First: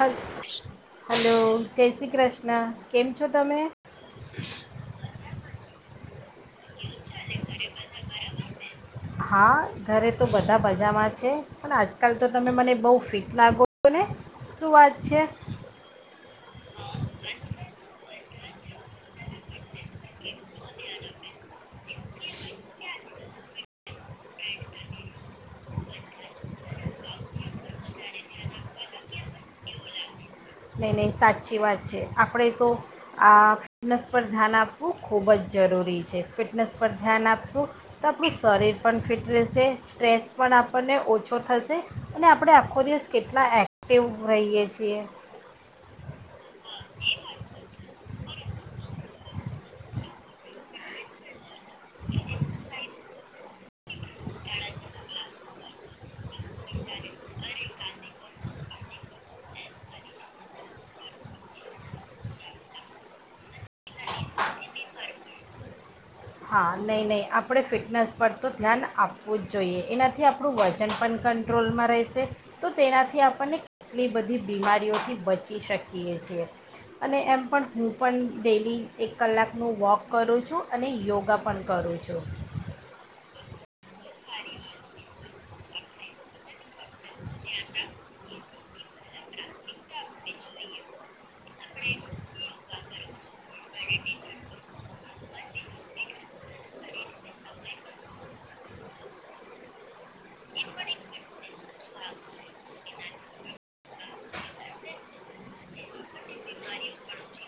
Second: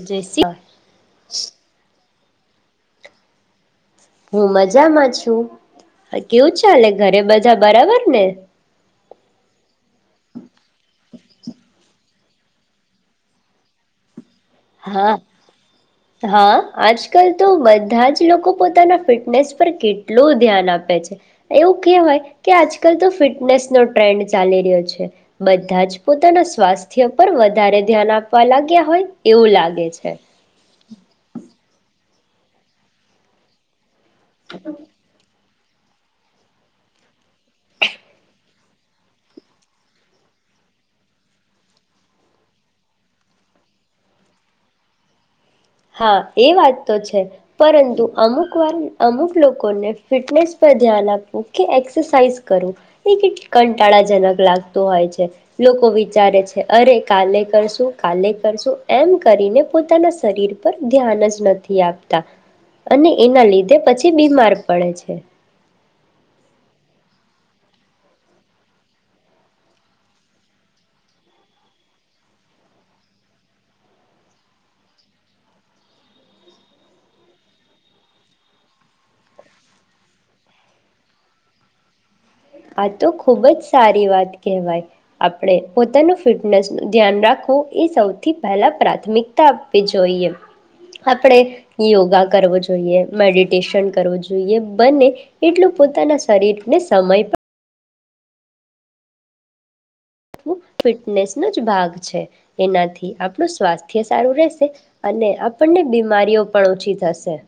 હ જય શ્રી હલો જય શ્રી કૃષ્ણ. કૃષ્ ના કેમ છો તમે? હું મજામાં છું. હ કેવું ચાલે ઘરે બધા બરાબર ને હા ઘરે તો બધા બજામાં જ છે પણ આજ કાલ તો તમે મને બહુ ફિટ લાગો છો ને. શું વાત હા છે હા આજકાલ તો બધા જ લોકો પોતાના ફિટનેસ કેટલું ધ્યાન આપે છે એવું કેવાય કે આજકાલ તો ફિટનેસ નો ટ્રેન્ડ ચાલી રહ્યો છે. બધા જ પોતાના સ્વાસ્થ્ય પર વધારે ધ્યાન આપવા લાગ્યા હોય. એવું લાગે છે. નહી નહી સાચી વાત છે આપણે તો આ નસપત ધ્યાન આપું ખોબ જ જરૂરી છે ફિટનેસ પર ધ્યાન આપશું તો આપણી શરીર પણ ફિટ રહેશે સ્ટ્રેસ પણ આપણને ઓછો થશે અને આપણે આખો દિવસ કેટલા એક્ટિવ રહીએ છીએ. હા એ વાત તો છે પરંતુ અમુક વાર અમુક લોકોને ફિટનેસ પર ધ્યાન આપવું કે એક્સરસાઇઝ કરવું એ કંટાળાજનક લાગતું હોય છે લોકો વિચારે છે અરે કાલે કરશું કાલે કરશું એમ કરીને પોતાના શરીર પર ધ્યાન જ નથી આપતા અને એના લીધે પછી બીમાર પડે છે. હા નહીં નહીં આપણે ફિટનેસ પર તો ધ્યાન આપવું જ જોઈએ એનાથી આપણું વજન પણ કંટ્રોલમાં રહેશે તો તેનાથી આપણને કેટલી બધી બીમારીઓથી બચી શકીએ છીએ અને એમ પણ હું પણ ડેલી એક કલાકનું વોક કરું છું અને યોગ ગ પણ કરું છું. આ તો ખુબ જ સારી વાત કહેવાય આપડ પોતાનું ફિટનેસ નું ધ્યાન રાખું. એ સૌથી પહેલા પ્રાથમિકતા આપવી જોઈએ. આપણે યોગા કરવો જોઈએ. જોઈએ મેડ ષણ કરવું જોઈએ બંને એટલું પોતાના શરીરને સમય ફિટનેસ નો જ ભાગ છે એનાથી આપણું સ્વાસ્થ્ય સારું રહેશે અને આપણને બીમારીઓ પણ ઓછી થશે.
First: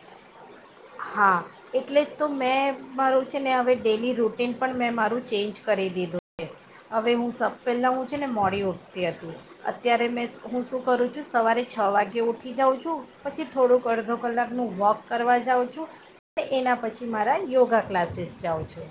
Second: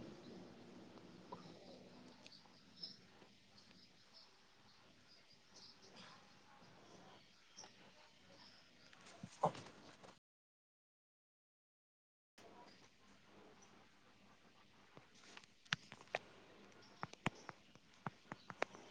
હા એટલે જ તો મેં મારું છે ને હવે ડેલી રૂટીન પણ મેં મારું ચેન્જ કરી દીધું છે. હવે હું સ પહેલાં હું છે ને મોડીયો તે હતું અત્યારે મેં હું શું કરું છું સવારે છ વાગે ઉઠી જાઉં છું પછી થોડુંક અડધો કલાકનું વોક કરવા જાઉં છું અને એના પછી મારા યોગા ક્લાસીસ જાઉં છું.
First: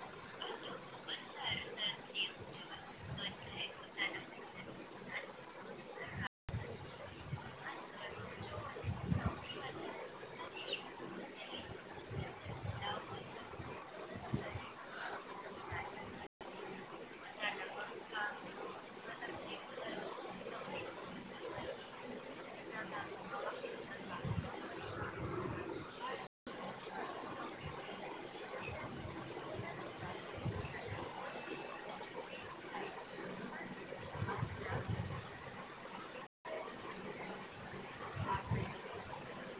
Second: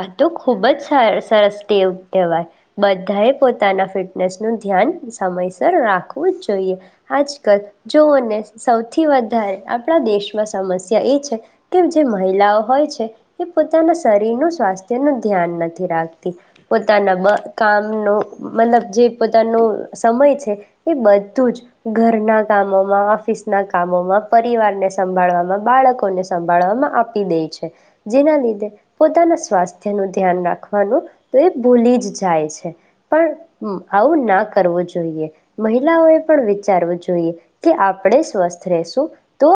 આ તો ખૂબ જ સરસ ટેવ કહેવાય બધાએ પોતાના ફિટનેસનું ધ્યાન સમયસર રાખવું જોઈએ આજકાલ જોઓને સૌથી વધારે આપણા દેશમાં સમસ્યા એ છે કે જે મહિલાઓ હોય છે એ પોતાના શરીરનું નથી રાખતી પોતાના બ કામનું મતલબ જે પોતાનું સમય છે એ બધું જ ઘરના કામોમાં ઓફિસના કામોમાં પરિવારને સંભાળવામાં બાળકોને સંભાળવામાં આપી દે છે જેના લીધે પોતાના સ્વાસ્થ્ય નું ધ્યાન રાખવાનું તો એ ભૂલી જ જાય છે પણ આવું ના કરવું જોઈએ મહિલાઓએ પણ વિચારવું જોઈએ કે આપણે સ્વસ્થ રશું તો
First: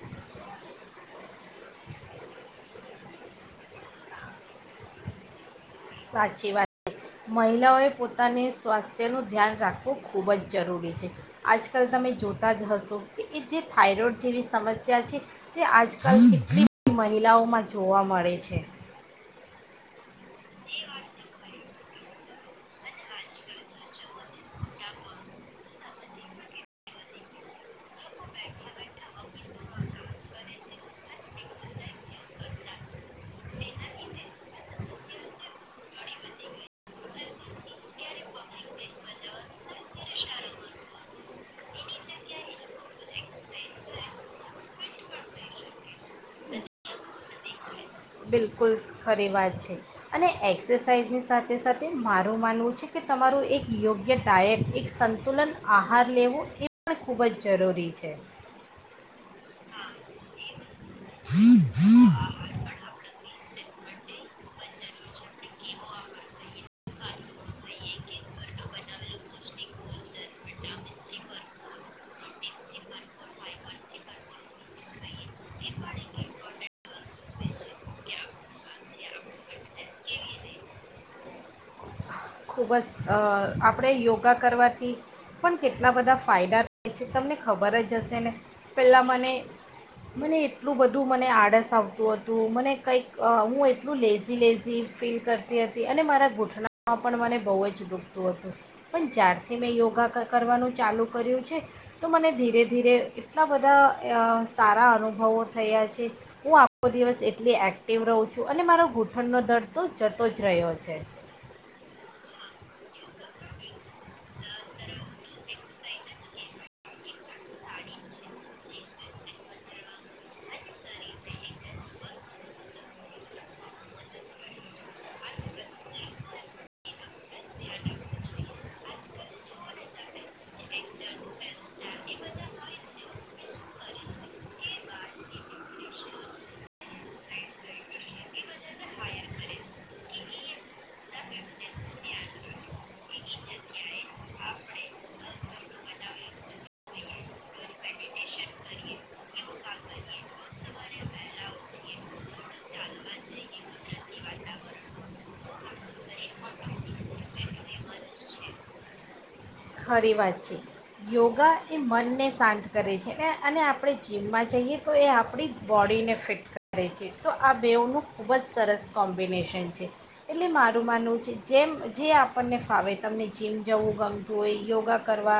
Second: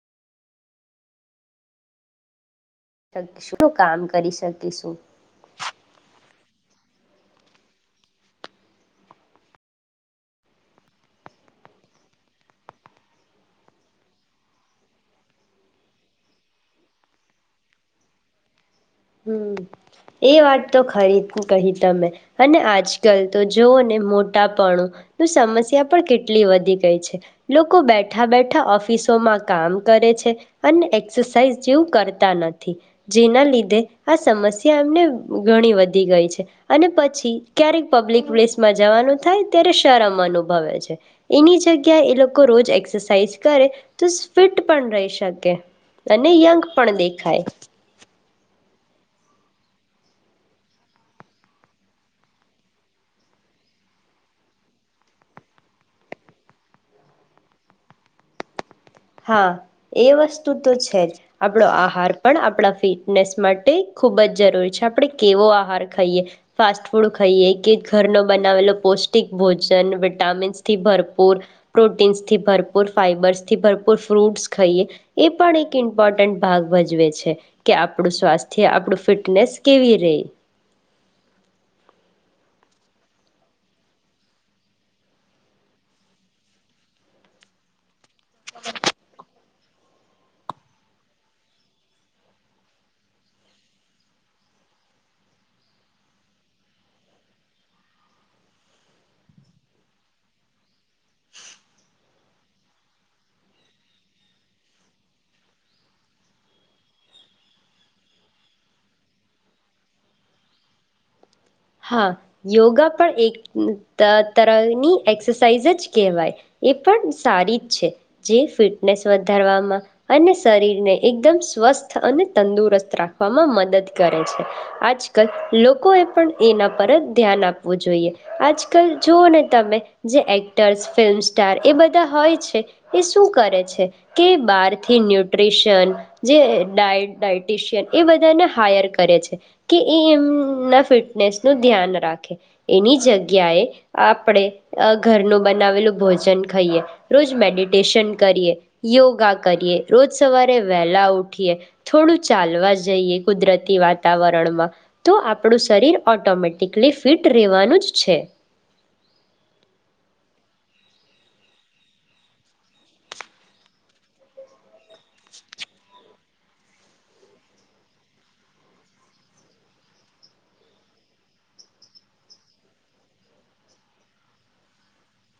શું કામ કરી શકીશું. સાચી વાત છે મહિલાઓએ પોતાને સ્વાસ્થ્યનું ધ્યાન રાખવું ખૂબ જ જરૂરી છે આજકાલ તમે જોતા જ હશો કે એ જે થાઈરોઈડ જેવી સમસ્યા છે તે આજકાલ કેટલીધ મહિલાઓમાં જોવા મળે છે. હમ એ વાત તો ખરી કહી તમે અને આજકાલ તો જોઓ ને મોટાપણો સમસ્યા પણ કેટલી વધી ગઈ છે લોકો બેઠા બેઠા ઓફિસોમાં કામ કરે છે અને એક્સરસાઇઝ જેવું કરતા નથી જેના લીધે આ સમસ્યા એમને ઘણી વધી ગઈ છે અને પછી ક્યારેક પબ્લિક પ્લેસમાં જવાનું થાય ત્યારે શરમ અનુભવે છે એની જગ્યા એ લોકો રોજ એક્સરસાઇઝ કરે તો ફિટ પણ રહી શકે અને યંગ પણ દેખાય. બિલકુલ ખરી વાત છે અને એક્સરસાઇઝની સાથે સાથે મારું માનવું છે કે તમારું એક યોગ્ય ડાયટ એક સંતુલન આહાર લેવો એ પણ ખૂબ જ જરૂરી છે. હા એ વસ્તુ છે આપો આહાર પણ આપ ફિટને માટે ખૂબ જ જરૂરી છે આપડણે કેવો આહાર ખાઈએ ફાસ્ટ ફૂડ ખાઈએ કે ઘરનો બનાવેલો પૌષ્ટિક ભોજન વિટામિન્સ થી ભરપૂર પ્રોટીન્સ થી ભરપૂર ફાઈબર્સથી ભપર ફ્રૂટસ ખાઈએ એ પણ એક ઇમ્પોર્ટન્ટ ભાગ ભજવે છે કે આપણું સ્વાસ્થ્ય આપણું ફિટનેસ કેવી ર ખૂબ જ આપણે યોગા કરવાથી પણ કેટલા બધા ફાયદા થ છે તમને ખબર જ જશે ને પહેલાં મને મને એટલું બધું મને આળસ આવતું હતું મને કંઈક હું એટલું લેઝી લેઝી ફીલ કરતી હતી અને મારા ગોઠનામાં પણ મને બહુ જ દુખતું હતું પણ જ્યારથી મેં યોગા કરવાનું ચાલુ કર્યું છે તો મને ધીરે ધીરે એટલા બધા સારા અનુભવો થયા છે હું આખો દિવસ એટલી એક્ટિવ રહું છું અને મારો ગૂંઠણનો દર્ તો જતો જ રહ્યો છે. હા યોગા પણ એક તરની એક્સરસાઇઝ જ કહેવાય એ પણ સારી જ છે જે ફિટનેસ વધારવામાં અને શરીરને એકદમ સ્વસ્થ અને તંદુરસ્ત રાખવામાં મદદ કરે છે આજકાલ લોકો એ પણ એના પર જ ધ્યાન આપવું જોઈએ આજકાલ જુઓ ને તમે જે એક્ટર્સ ફિલ્મસ્ટ્ટાર એ બધા હોય છે એ શું કરે છે કે બહારથી ન્યુટ્રીશન જે ડાય ડાયટિશિયન એ બધાને હાયર કરે છે કે એ એમના ફિટ ફિટનેસનું ધ્યાન રાખે એની જગ્યાએ આપણે ઘરનું બનાવેલું ભોજન ખાઈએ રોજ મેડિટેશન કરીએ યોગા કરીએ રોજ સવારે વહેલા ઉઠીએ થોડું ચાલવા જઈએ કુદરતી વાતાવરણમાં તો આપણું શરીર ઓઑટોમેટિકલી ફિટ રહેવાનું જ છે. ખરી વાત છે યોગા એ મનને શાંત કરે છે અને આપણે જીમમાં જઈએ તો એ આપણી બોડીને ફિટ કરે છે તો આ બેઓનું ખૂબ જ સરસ કોમ્બિનેશન છે એટલે મારું માનવું છે જેમ જે આપણને ફાવે તમને જીમ જવું ગમ હોય યોગા કરવા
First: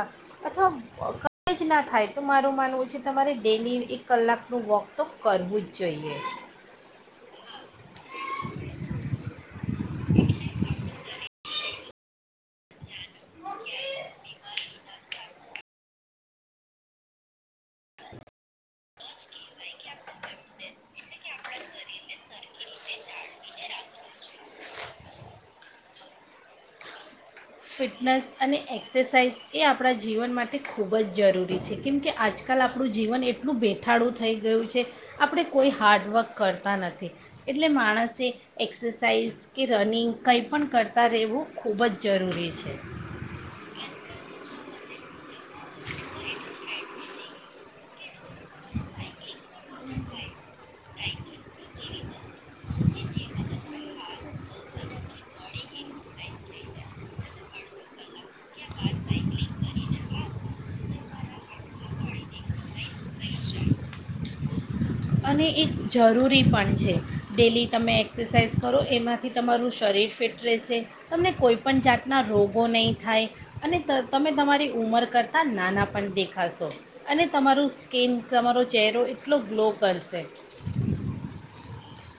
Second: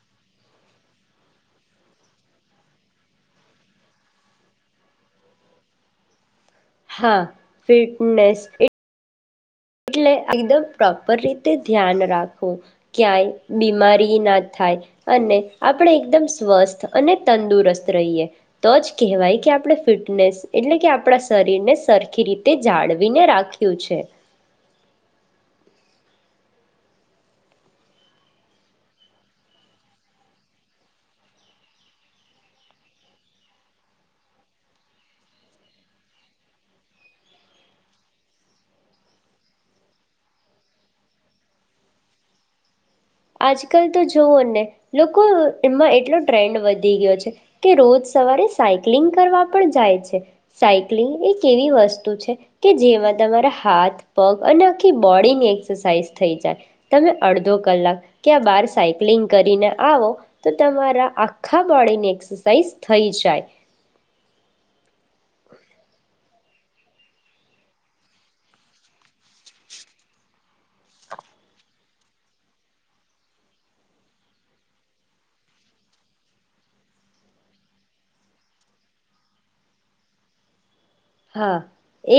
અથવા ક જ ના થાય તો મારું માનવું છે તમારે ડેલી એક કલાકનું વોક તો કરવું જ જોઈએ. હા. ફિટનેસ એ એટલે એકદમ પ્રોપર રીતે ધ્યાન રાખવું ક્યાંય બીમારી ના થાય અને આપણે એકદમ સ્વસ્થ અને તંદુરસ્ત રહીએ તો જ કહેવાય કે આપણે ફિટનેસ એટલે કે આપણા શરીરને સરખી રીતે જાળવીને રાખ્યું છે. ફિટનેસ અને એક્સરસાઇઝ એ આપણા જીવન માટે ખૂબ જ જરૂરી છે કેમકે આજકાલ આપણું જીવન એટલું બેઠાડું થઈ ગયું છે આપણે કોઈ હાર્ડવર્ક કરતા નથી એટલે માણસે એક્સરસાઇઝ કે રનિંગ કંઈ પણ કરતાં રહેવું ખૂબ જ જરૂરી છે. છે. આજકાલ તો જોવો ને લોકોમાં એટલો ટ્રેન્ડ વધી ગયો છે કે રોજ સવારે સાયક્લિંગ કરવા પણ જાય છે સાયક્લિંગ એક એવી વસ્તુ છે કે જેમાં તમારા હાથ પગ અને આખી બોડીની એક્સરસાઇઝ થઈ જાય તમે અડધો કલાક ક્યાં બાર સાયક્લિંગ કરીને આવો તો તમારા આખા બોડીની એક્સરસાઇઝ થઈ જાય. અને એક જરૂરી પણ છે ડેલી તમે એક્સરસાઇઝ કરો એમાંથી તમારું શરીર ફિટ રહેશે તમને કોઈપણ જાતના રોગો નહીં થાય અને ત તમે તમારી ઉંમર કરતાં નાના પણ દેખાશો અને તમારું સ્કીન તમારો ચહેરો એટલો ગ્લો પડશેે. હા.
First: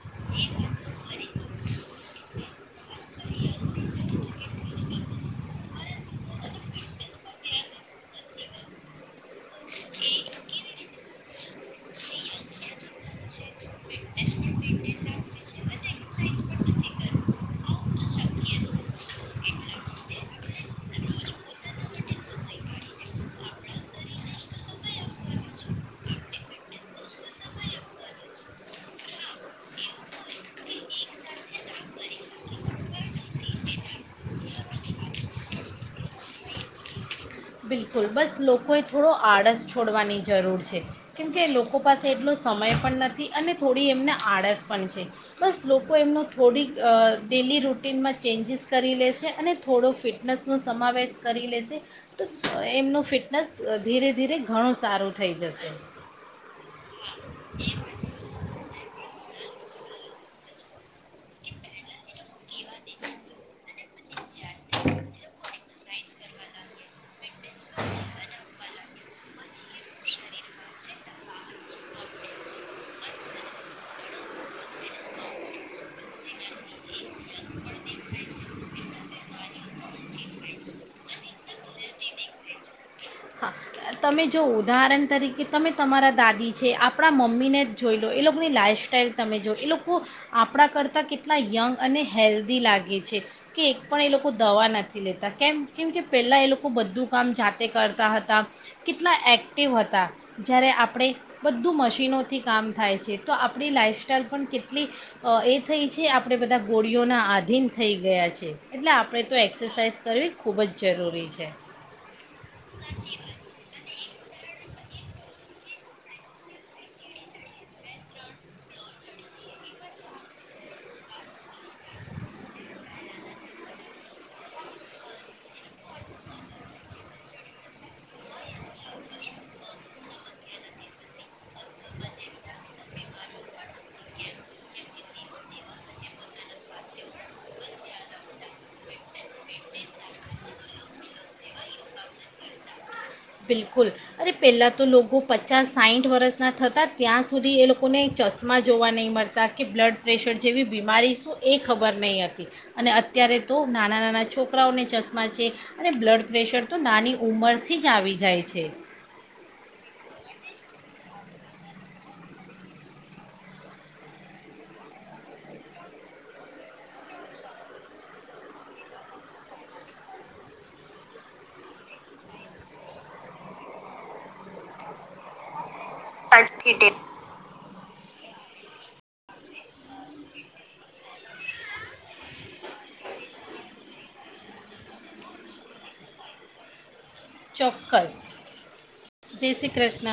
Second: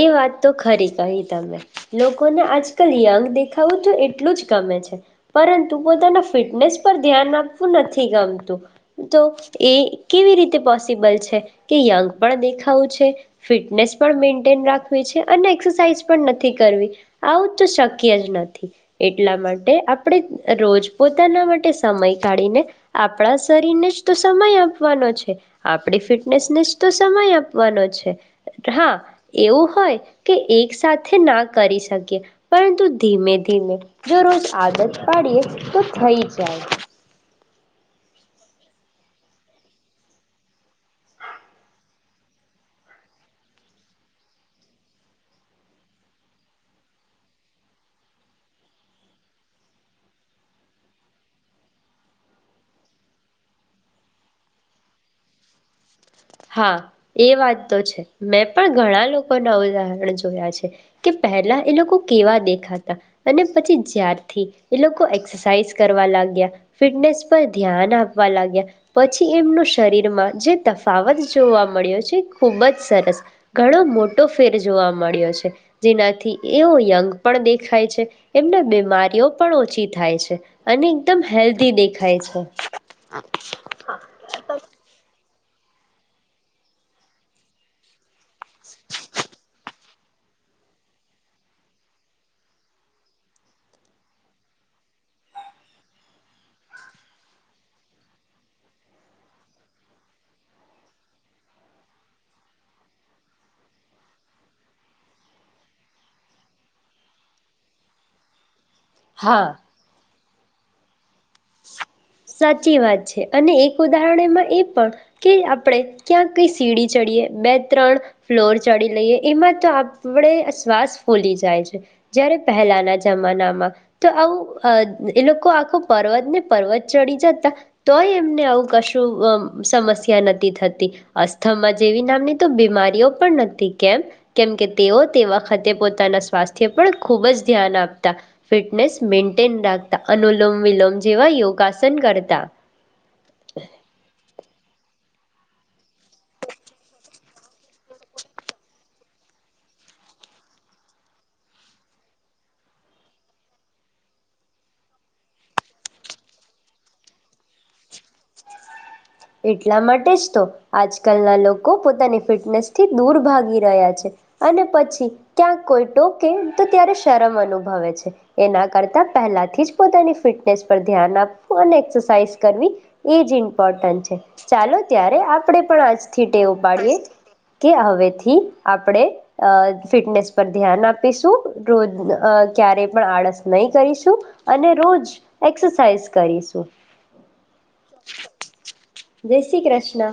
એ વાત તો ખરી કહી તમે. લોકોને આજકાલ યંગ દેખાવું તો એટલું જ ગમે છે, પરંતુ પોતાના ફિટનેસ પર ધ્યાન આપવું નથી ગમતું, તો એ કેવી રીતે પોસિબલ છે કે, યંગ પણ દેખાવું છે ફિટનેસ પણ મેન્ટેન રાખવી છે, અને એક્સરસાઇઝ પણ નથી કરવી. આવું તો શક્ય જ નથી એટલા માટે આપણે અહ રોજ પોતાના માટે સમય કાઢીને આપણા શરીરને જ તો સમય આપવાનો છે. આપણી ફિટનેસને જ તો સમય આપવાનો છે. હા એવું હોય કે એક સાથે ના કરી શકીએ, પરંતુ ધીમે-ધીમે જો રોજ આદત પાડીએ તો થઈ જાય. બિલકુલ. બસ લોકોએ થોડો આળસ છોડવાની જરૂર છે, કેમકે લોકો પાસે એટલો સમય પણ નથી અને થોડી એમને આળસ પણ છે. બસ લોકો એમનો થોડીક અહ ડેલી રૂટીનમાં ચેન્જીસ કરી લેશે અને થોડો ફિટનેસનો સમાવેશ કરી લેશે તો અહ એમનું ફિટનેસ ધીરે-ધીરે ઘણું સારું થઈ જશે. હા એ વાત તો છે. મેં પણ ઘણા લોક કોના ઉદાહરણ જોયા છે, કે પહેલા એ લોકો કેવા દેખાતા અને પછી જ્યાર થી એ લોકો એક્સરસાઈઝ કરવા લાગ્યા, ફિટનેસ પર ધ્યાન આપવા લાગ્યા, પછી એમનું શરીરમાં જે તક ફાવત જોવા મળ્યો છે, ખુબ જ સરસ. ઘણો મોટો ફેર જોવા મળ્યો છે. જેનાથી એઓ યંગ પણ દેખાય છે, એમને બીમારીઓ પણ ઓછી થાય છે, અને એકદમ હેલ્ધી દેખાય છે. હા તમે જો ઉદાહરણ તરીકે તમે તમારા દાદી છે, આપણા મમ્મીને જ જોઈ લો, એ લોકોની લાઈઇફસ્ટાઈલ તમે જો, એ લોકો આપણા કરતાં કેટલા યંગ અને હેલ્ધી લાગે છે, કે એક પણ એ લોકો દવા નથી લેતા, કેમ? કેમ કે પહેલાં એ લોકો બધું કામ જાતે કરતા હતા. કેટલા એક્ટિવ હતા, જ્યારે આપણે બધું મશીનોથી કામ થાય છે. તો આપણી લાઇફસ્ટાઈલ પણ કેટલી અહ એ થઈ છે, આપણે બધા ગોળીઓના આધીન થઈ ગયા છે. એટલે આપણેે તો હા એક્સરસાઇઝ કરવી ખૂબ જ જરૂરી છે સાચી વાત છે. અને એક ઉદાહરણ એમાં એ પણ કે આપણે ક્યાંક કઈ સીડી ચડીએ, બે ત્રણ ફ્લોર ચડી લઈએ, એમાં તો આપણે શ્વાસ ફૂલી જાય છે. જયારે પહેલાના જમાનામાં તો આવું અહ એ લોકો આખું પર્વત ને પર્વત ચડી જતા તોય એમને આવું કશું અહ સમસ્યા નથી થતી. અસ્થમાં જેવી નામની તો બીમારીઓ પણ નતી, કેમ? કેમ કે તેઓ તે વખતે પોતાના સ્વાસ્થ્ય પણ ખુબ જ ધ્યાન આપતા, ફિટનેસ મેન્ટેન રાખતા, અનુલોમ વિલોમ જેવા યોગાસન કરતા. બિલકુલ અરે પહેલા તો પચાસ સાઈઠ વરષના થતાં ત્યાં સુધી એ લોકોને ચશ્મા જોવા નહીં મળતા કે બ્લડ પ્રેશર જેવી બીમારી શું એ ખબર નહીં હતી અને અત્યારે તો નાનાં નાના છોકરાઓને ચશ્મા છે અને બ્લડ પ્રેશર તો નાની ઉંમરથી જ આવી જ જાય છે. એટલા માટે જ તો આજકાલના લોકો પોતાની ફિટનેસ થી દૂર ભાગી રહ્યા છે અને પછી ક્યાંક કોઈ ટોકે તો ત્યારે શરમ અનુભવે છે એના કરતા પહેલાથી જ પોતાની ફિટનેસ પર ધ્યાન આપવું અને એસરસાઇઝ કરવી એ જ ઇમ્પોર્ટન્ટ છે. ચાલો ત્યારે આપડે પણ આજ થી ટેવ આજથી ડે ઉપડીએ કે હવેથી થી આપણે ફિટનેસ પર ધ્યાન આપીશું રોજ ક્યારેય પણ આળસ નહી કરીશું અને રોજ એક્સરસાઇઝ કરીશું. ચોક્કસ જય શ્રી કૃષ્ણ.